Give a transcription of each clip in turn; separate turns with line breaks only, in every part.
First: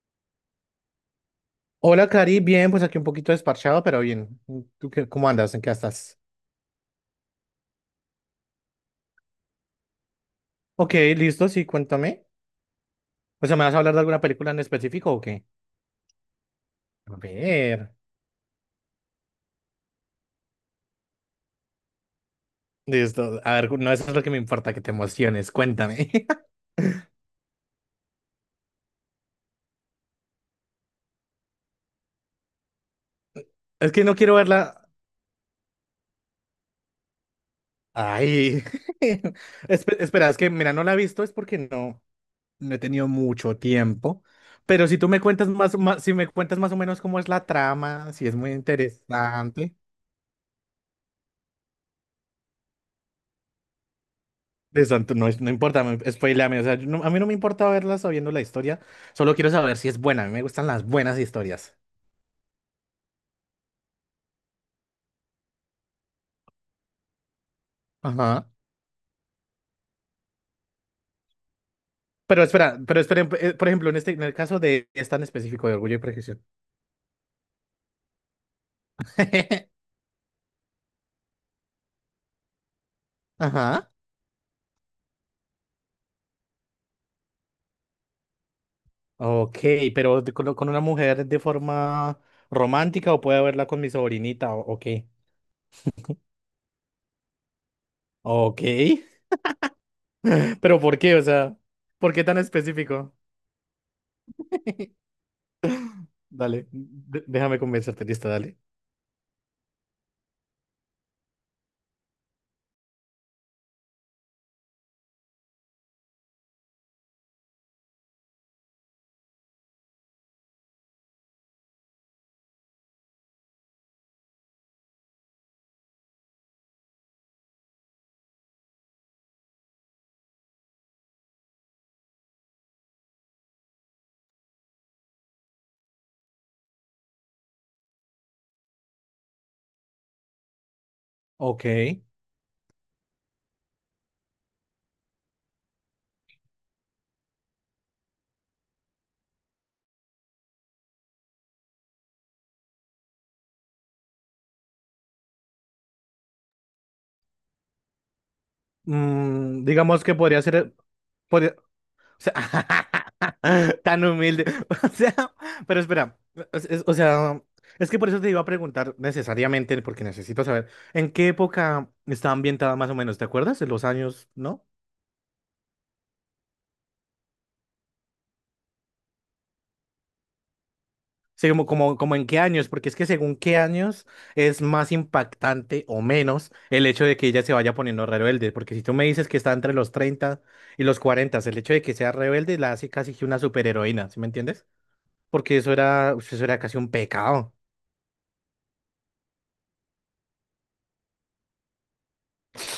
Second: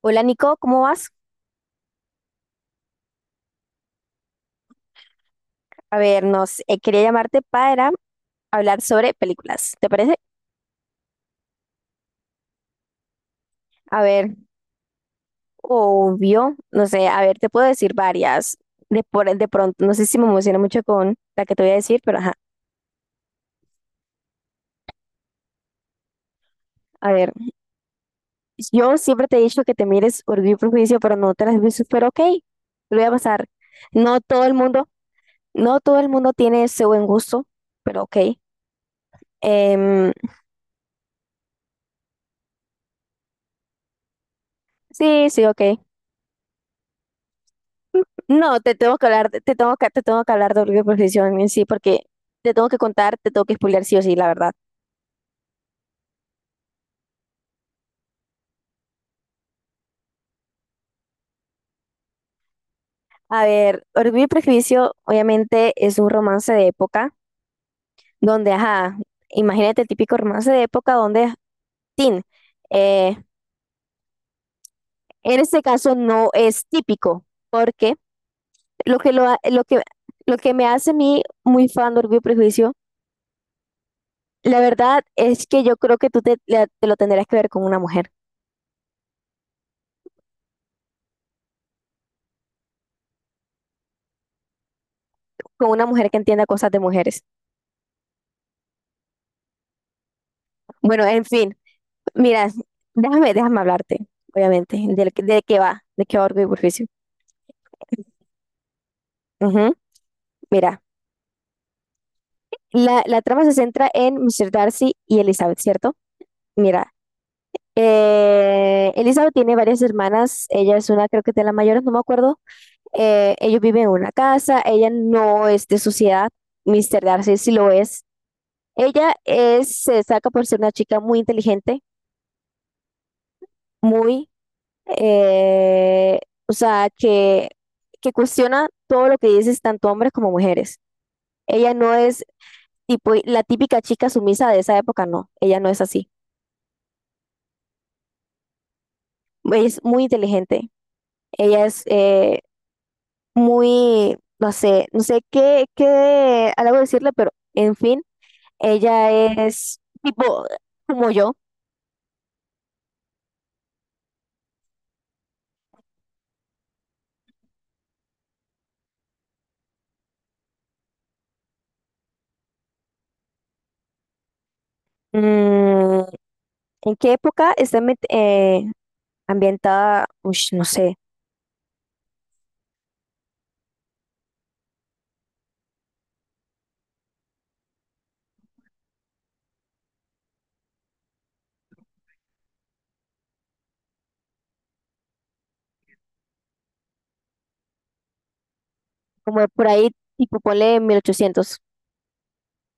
Hola Nico, ¿cómo vas?
Hola, Cari. Bien, pues aquí un poquito desparchado, pero bien. ¿Tú qué, cómo andas? ¿En qué
A
estás?
ver, nos quería llamarte para hablar sobre películas, ¿te parece?
Ok, listo, sí, cuéntame. O sea, ¿me vas a hablar de
A
alguna
ver,
película en específico o qué?
obvio, no sé,
A
a ver, te puedo
ver.
decir varias de pronto, no sé si me emociona mucho con la que te voy a decir, pero ajá,
Listo. A ver, no, eso es lo que me importa, que te emociones. Cuéntame.
a ver, yo siempre te he dicho que te mires Orgullo y Prejuicio, pero no te las has visto, pero ok, te lo voy a pasar.
Es que no
No
quiero
todo el mundo,
verla.
no todo el mundo tiene ese buen gusto, pero ok.
Ay.
Em,
Espera, es que, mira, no la he visto, es porque no he tenido mucho tiempo. Pero si tú me
sí, sí,
cuentas
ok.
más, si me cuentas más o menos cómo es la trama, si es muy
No, te tengo que hablar,
interesante.
de Orgullo y Prejuicio en sí, porque te tengo que contar, te tengo que spoilear sí o sí, la verdad.
Eso no, no importa, spoileame, o sea, yo no- a mí no me importa verla sabiendo la historia, solo quiero saber si es buena, a mí me gustan las buenas historias.
A ver, Orgullo y Prejuicio obviamente es un romance de época
Ajá.
donde, ajá, imagínate el típico romance de época donde, tin,
Pero
eh,
espera por ejemplo, en el caso de es tan
en este
específico de
caso
Orgullo y
no
Prejuicio.
es típico, porque lo que, lo, ha- lo que me hace a mí muy fan de Orgullo y Prejuicio,
Ajá.
la verdad es que yo creo que tú te lo tendrías que ver
Ok, pero con una mujer de forma romántica o puedo verla con mi sobrinita, ok.
con una mujer que entienda cosas de mujeres.
Ok, pero ¿por
Bueno,
qué? O
en fin.
sea, ¿por qué tan
Mira,
específico?
déjame hablarte, obviamente, de qué va Orgullo y
Dale,
Prejuicio.
déjame convencerte, listo, dale.
Ujú. Mira, la trama se centra en Mr. Darcy y Elizabeth, ¿cierto? Mira, Elizabeth tiene varias hermanas, ella es una, creo que de las mayores, no me acuerdo. Ellos viven en una casa, ella no es de sociedad, Mr. Darcy sí lo es. Ella es, se destaca por ser una chica muy inteligente, muy eh, o sea, que cuestiona todo lo que dices tanto hombres como mujeres.
Ok.
Ella no es tipo la típica chica sumisa de esa época, no, ella no es así. Ella es muy inteligente, ella es muy, no sé qué algo decirle, pero en fin, ella
Mm,
es
digamos que podría
tipo
ser.
como yo.
Por- o sea, tan humilde. O sea, pero espera. O sea, es que por eso te iba a preguntar necesariamente, porque necesito saber en qué época está ambientada más o menos, ¿te acuerdas? En los años, ¿no?
Mm, ¿En qué época está ambientada? Ush, no sé,
Sí, como en qué años, porque es que según qué años es más impactante o menos el hecho de que ella se vaya poniendo rebelde, porque si tú me dices que está entre los 30 y los 40, el hecho de que sea rebelde la hace casi que una superheroína, ¿sí me entiendes? Porque eso era casi un pecado.
como por ahí, tipo ponle 1800.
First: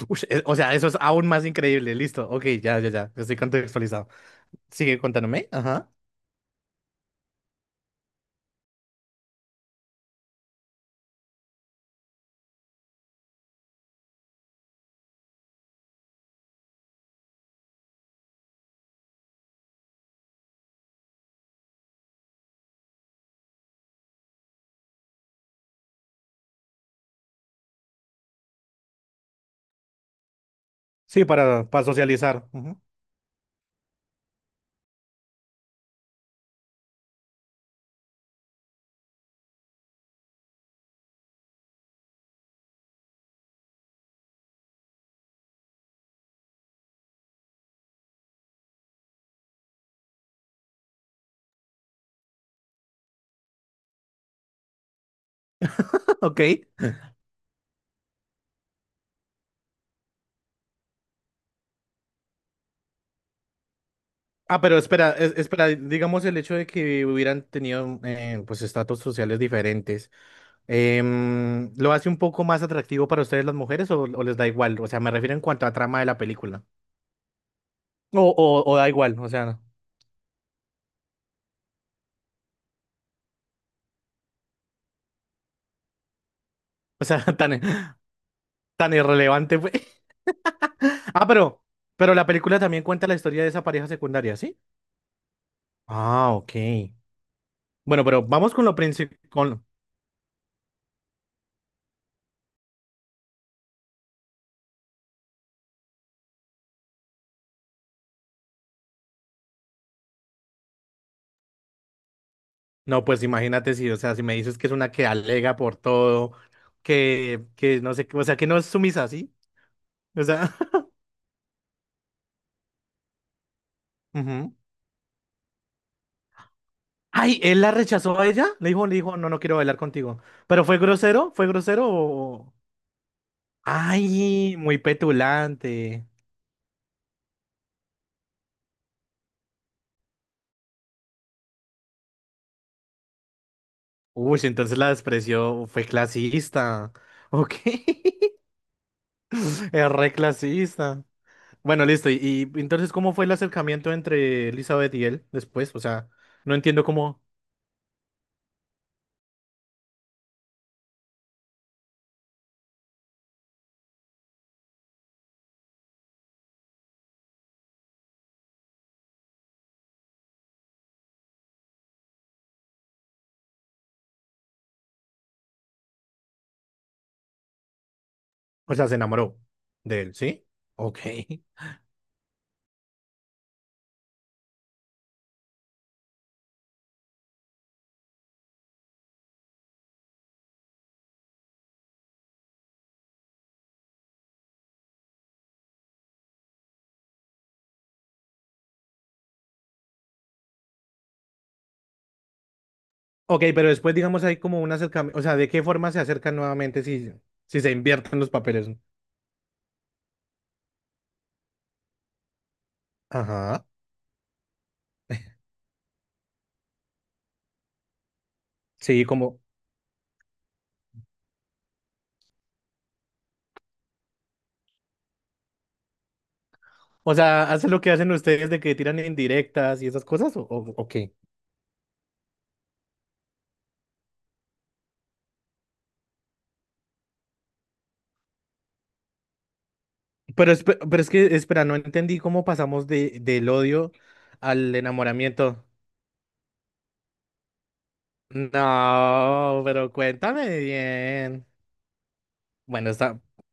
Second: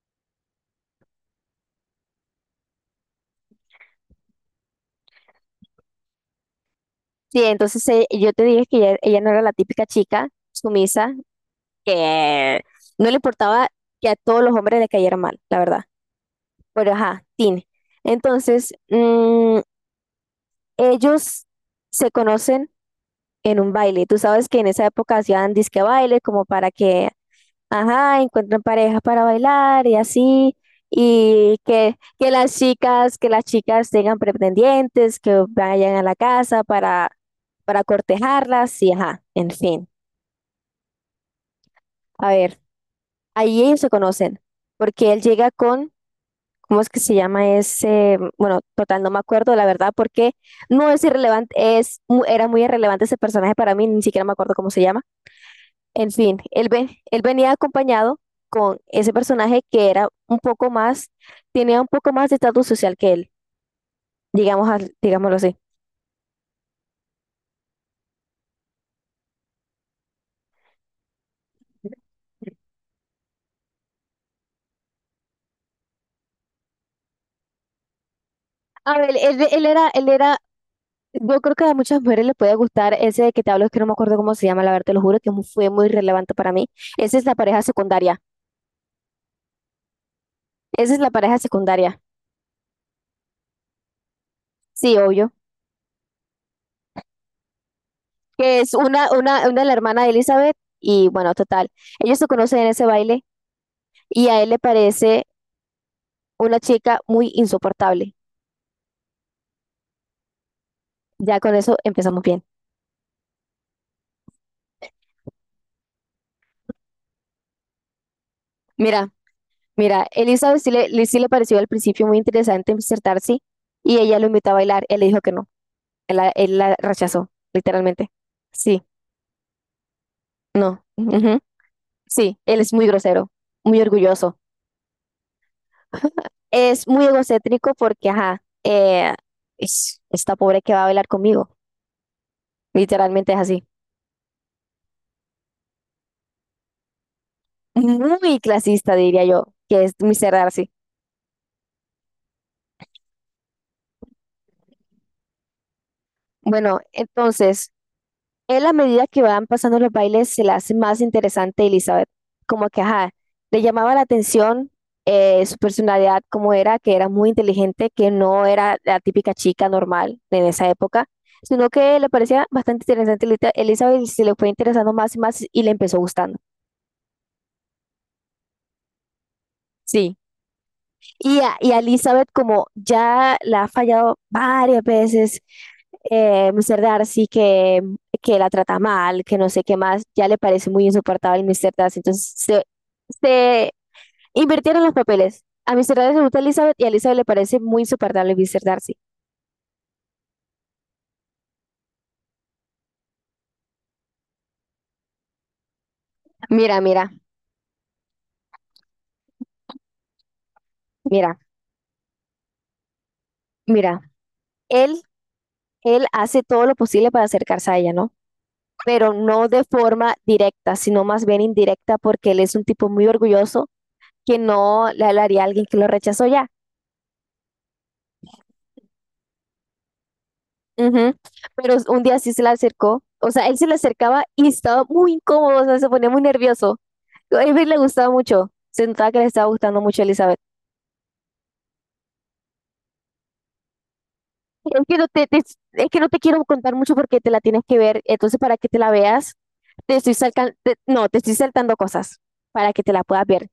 Ush, o sea, eso es aún más increíble. Listo. Ok, ya. Estoy contextualizado. Sigue contándome. Ajá.
Sí, entonces yo te dije que ella no era la típica chica sumisa que no le importaba que a todos los hombres le cayeran mal, la verdad. Pero ajá, Tin. Entonces, ellos se conocen en un baile. Tú sabes que en esa época hacían disque baile como para que, ajá, encuentren parejas para bailar y así.
Sí,
Y
para
que, que
socializar.
las
Ujú.
chicas, que las chicas tengan pretendientes, que vayan a la casa para cortejarlas y ajá, en fin. A ver, ahí ellos se conocen, porque él llega con, ¿cómo es que se llama ese? Bueno, total, no me acuerdo, la verdad, porque no es irrelevante, era muy irrelevante ese personaje para mí, ni siquiera me acuerdo cómo se llama. En fin,
Ok.
él venía acompañado con ese personaje que era un poco más, tenía un poco más de estatus social que él,
Ah, pero espera,
digámoslo así.
espera. Digamos el hecho de que hubieran tenido pues estatus sociales diferentes. ¿Lo hace un poco más atractivo para ustedes las mujeres o les da igual? O sea, me refiero en cuanto a trama de la película. O da
A ver,
igual, o sea, no.
él era. Yo creo que a muchas mujeres les puede gustar ese que te hablo, es que no me acuerdo cómo se llama, la verdad, te lo juro que fue muy relevante para mí.
O
Esa
sea,
es la pareja secundaria.
tan irrelevante fue.
Esa es la
Ah,
pareja secundaria.
pero la película también cuenta la historia de esa pareja secundaria, ¿sí?
Sí, obvio.
Ah, ok. Bueno, pero vamos
Que
con
es
lo
una, una,
principal.
una de la hermana de Elizabeth y bueno, total. Ellos se conocen en ese baile y a él le parece una chica muy insoportable. Ya con eso empezamos bien.
No, pues imagínate si, o sea, si me dices que es una que alega por todo, que no sé, qué, o sea, que no es sumisa,
Mira,
¿sí?
mira,
O sea,
Elizabeth sí le pareció al principio muy interesante insertarse y ella lo invitó
ujú.
a bailar. Él le dijo que no. Él la rechazó,
Ay, él la
literalmente.
rechazó a ella.
Sí.
Le dijo, no, no quiero bailar contigo. ¿Pero fue
No.
grosero?
Ujú.
¿Fue grosero
Sí,
o...?
él es muy grosero, muy orgulloso.
Ay, muy petulante.
Es muy egocéntrico porque, ajá, esta pobre que va a bailar conmigo. Literalmente es así.
Uy, si entonces la despreció, fue clasista. Ok,
Muy clasista, diría yo, que
es
es
re
mi ser Darcy.
clasista. Bueno, listo. Y entonces, ¿cómo fue el acercamiento entre Elizabeth y él después? O sea, no
Bueno,
entiendo cómo,
entonces. Él a medida que van pasando los bailes se le hace más interesante Elizabeth, como que, ajá, le llamaba la atención su personalidad, como era, que era muy inteligente, que no era la típica chica normal en esa época, sino que le parecía bastante interesante Elizabeth y se le fue interesando más y más y le empezó gustando.
o sea, se enamoró de él,
Sí.
¿sí? Ok.
Y a Elizabeth, como ya la ha fallado varias veces, Mr. Darcy, que la trata mal, que no sé qué más, ya le parece muy insoportable Mr. Darcy. Entonces se invirtieron los papeles. A Mr. Darcy le gusta Elizabeth y a Elizabeth le parece muy insoportable Mr. Darcy.
Ok, pero después, digamos, hay como un acercamiento, o sea, ¿de qué forma se acercan
Mira,
nuevamente
mira,
si, si se invierten los papeles?
mira,
Ajá.
mira. Él, él hace todo lo posible para acercarse a ella, ¿no?
Sí,
Pero
como,
no de forma directa, sino más bien indirecta, porque él es un tipo muy orgulloso que no le hablaría a alguien que lo rechazó ya.
o sea, ¿hacen lo que hacen ustedes de que tiran indirectas y esas cosas? O qué?
Ujú. Pero un día sí se le acercó, o sea, él se le acercaba y estaba muy incómodo, o sea, se ponía muy nervioso. A Avery le gustaba mucho, se notaba que le estaba gustando mucho a Elizabeth.
Pero, pero es que, espera, no entendí cómo pasamos de, del odio al
Es que no te, te-
enamoramiento.
es que no te quiero contar mucho porque te la tienes que ver, entonces para que te la veas,
No, pero
te estoy salcan-
cuéntame
te- no, te estoy
bien.
saltando cosas para que
Bueno,
te la
está.
puedas ver.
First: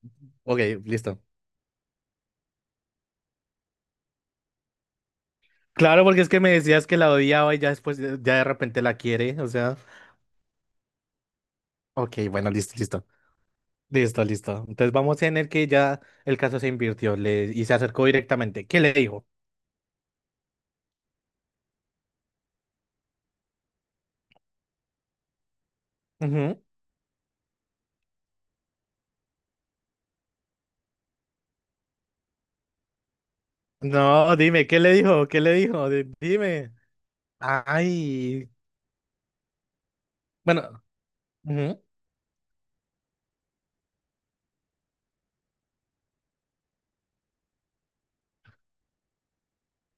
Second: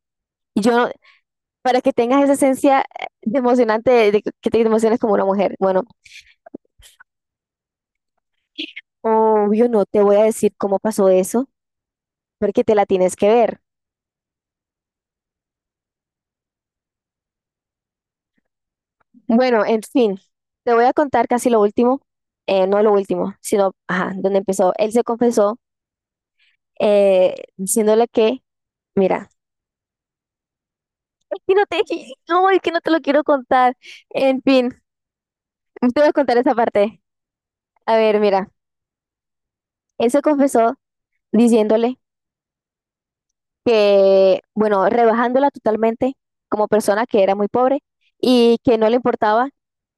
Ok,
Y yo,
listo.
para que tengas esa esencia de emocionante, de que te emociones como una mujer. Bueno,
Claro, porque es que me decías que la odiaba y ya después, ya de repente la quiere, o
obvio
sea.
no te voy a decir cómo pasó eso
Ok, bueno,
porque te la
listo.
tienes que ver.
Listo. Entonces vamos en el que ya el caso se invirtió le, y se acercó directamente. ¿Qué le dijo?
Bueno, en fin, te voy a contar casi lo último, no lo último, sino, ajá, donde empezó. Él se confesó
Ujú.
diciéndole que, mira, es que no te, no, es que no te lo quiero contar.
No,
En
dime, ¿qué
fin,
le dijo? ¿Qué le dijo?
te voy a contar esa
Dime.
parte. A ver,
Ay.
mira, él se confesó
Bueno, ujú.
diciéndole que, bueno, rebajándola totalmente como persona que era muy pobre y que no le importaba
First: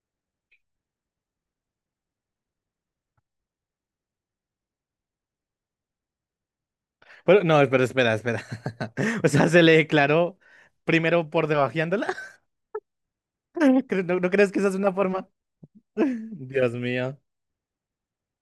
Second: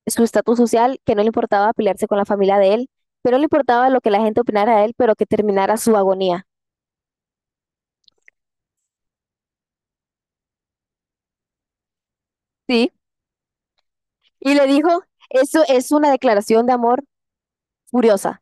su estatus social, que no le importaba pelearse con la familia de él, que no le importaba lo que la gente opinara de él, pero que terminara su agonía,
Pero no, espera. O sea, se le declaró primero por debajeándola.
¿sí?
¿No, no crees
Y
que
le
esa es una
dijo,
forma?
eso es una declaración
Dios
de amor
mío.
furiosa,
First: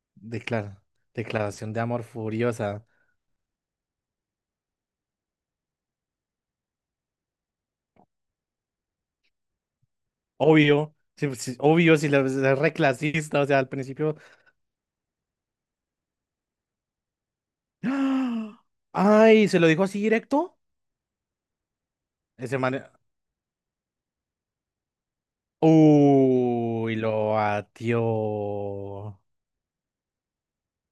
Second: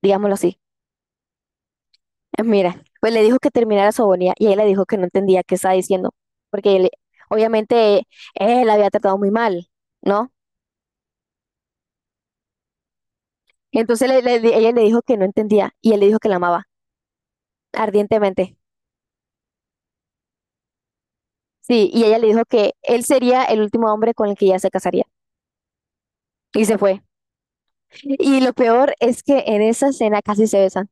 digámoslo así.
Declara- declaración de amor
Mira,
furiosa.
pues le dijo que terminara su agonía y ella le dijo que no entendía qué estaba diciendo, porque obviamente él la había tratado muy mal, ¿no?
Obvio, sí, sí, obvio, si la es reclasista, o sea, al
Entonces
principio.
ella le dijo que no entendía y él le dijo que la amaba ardientemente.
¡Ah! ¡Ay! ¿Se lo dijo así directo?
Sí, y ella le dijo
Ese
que
man.
él sería el último hombre con el que ella se casaría. Y se
Uy,
fue.
lo
Y lo peor
batió.
es que en esa escena casi se besan.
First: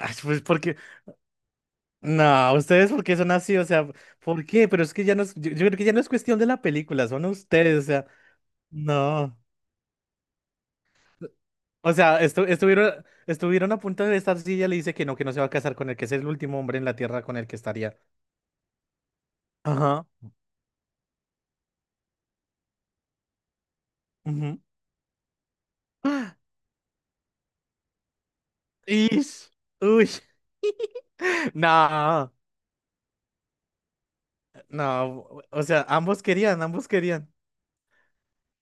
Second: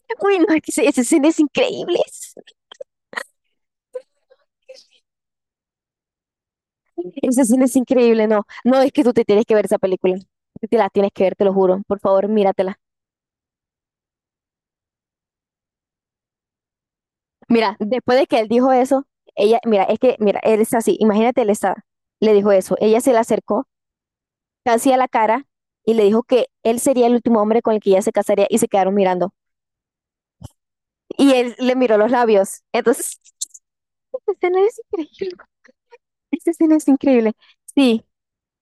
Ay,
Uy,
pues
no, es que
porque.
esa escena es increíble.
No, ustedes porque son así, o sea, ¿por qué? Pero es que ya no es. Yo creo que ya no es cuestión de la película, son
Esa escena es
ustedes, o sea,
increíble, no. No, es que tú te
no.
tienes que ver esa película. Tú te la tienes que ver, te lo juro.
O
Por
sea,
favor, míratela.
estuvieron, estuvieron a punto de estar si ella le dice que no se va a casar con él, que es el último hombre en la tierra con el que
Mira,
estaría.
después de que él dijo eso, ella, mira, es
Ajá.
que, mira, él está así. Imagínate, él está, le dijo eso. Ella se le acercó
Ujú.
casi a la cara y le dijo
¡Ah!
que él sería el último hombre con el que ella se casaría y se quedaron mirando.
Ish, uy.
Y él le miró los
No,
labios. Entonces, esa escena es
no.
increíble.
O sea,
Esa escena es
ambos
increíble.
querían.
Sí.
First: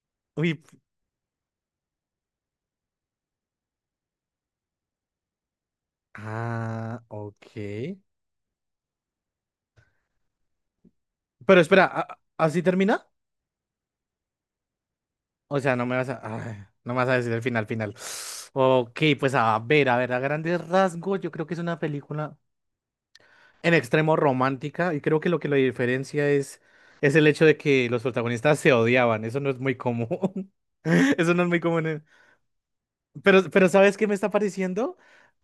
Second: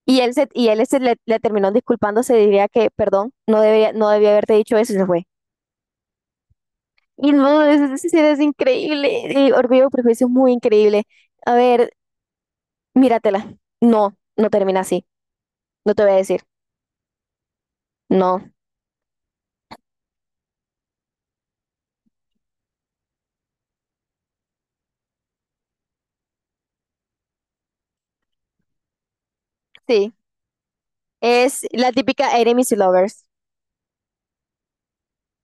Y él,
Uy.
y él se le terminó disculpando, se diría que, perdón, no debía haberte dicho eso y se fue.
Ah,
Y
ok.
no, es increíble. Y Orgullo y Prejuicio es muy increíble. A
Pero espera,
ver,
¿así termina?
míratela. No, no termina así.
O sea, no
No
me
te
vas
voy a
a.
decir.
Ay, no me vas a decir el final, final.
No.
Ok, pues a ver, a ver, a grandes rasgos, yo creo que es una película en extremo romántica. Y creo que lo diferencia es el hecho de que los protagonistas se odiaban. Eso no es muy
Sí.
común. Eso no es muy
Es la
común.
típica Enemies to Lovers.
Pero ¿sabes qué me está pareciendo?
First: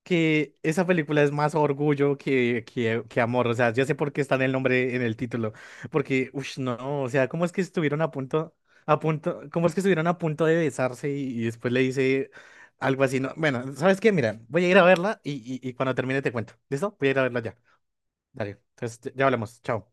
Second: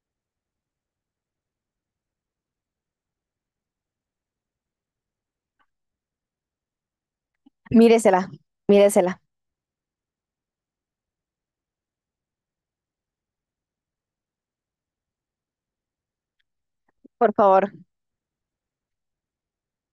Que esa película es más orgullo que, que amor. O sea, ya sé por qué está en el nombre, en el título. Porque, uff, no, o sea, ¿cómo es que estuvieron a
Míresela.
a
Míresela.
punto, cómo es que estuvieron a punto de besarse y después le dice algo así? No, bueno, ¿sabes qué? Mira, voy a ir a verla y, y cuando termine te cuento. ¿Listo? Voy a ir a
Por
verla ya.
favor.
Dale, entonces ya hablamos. Chao.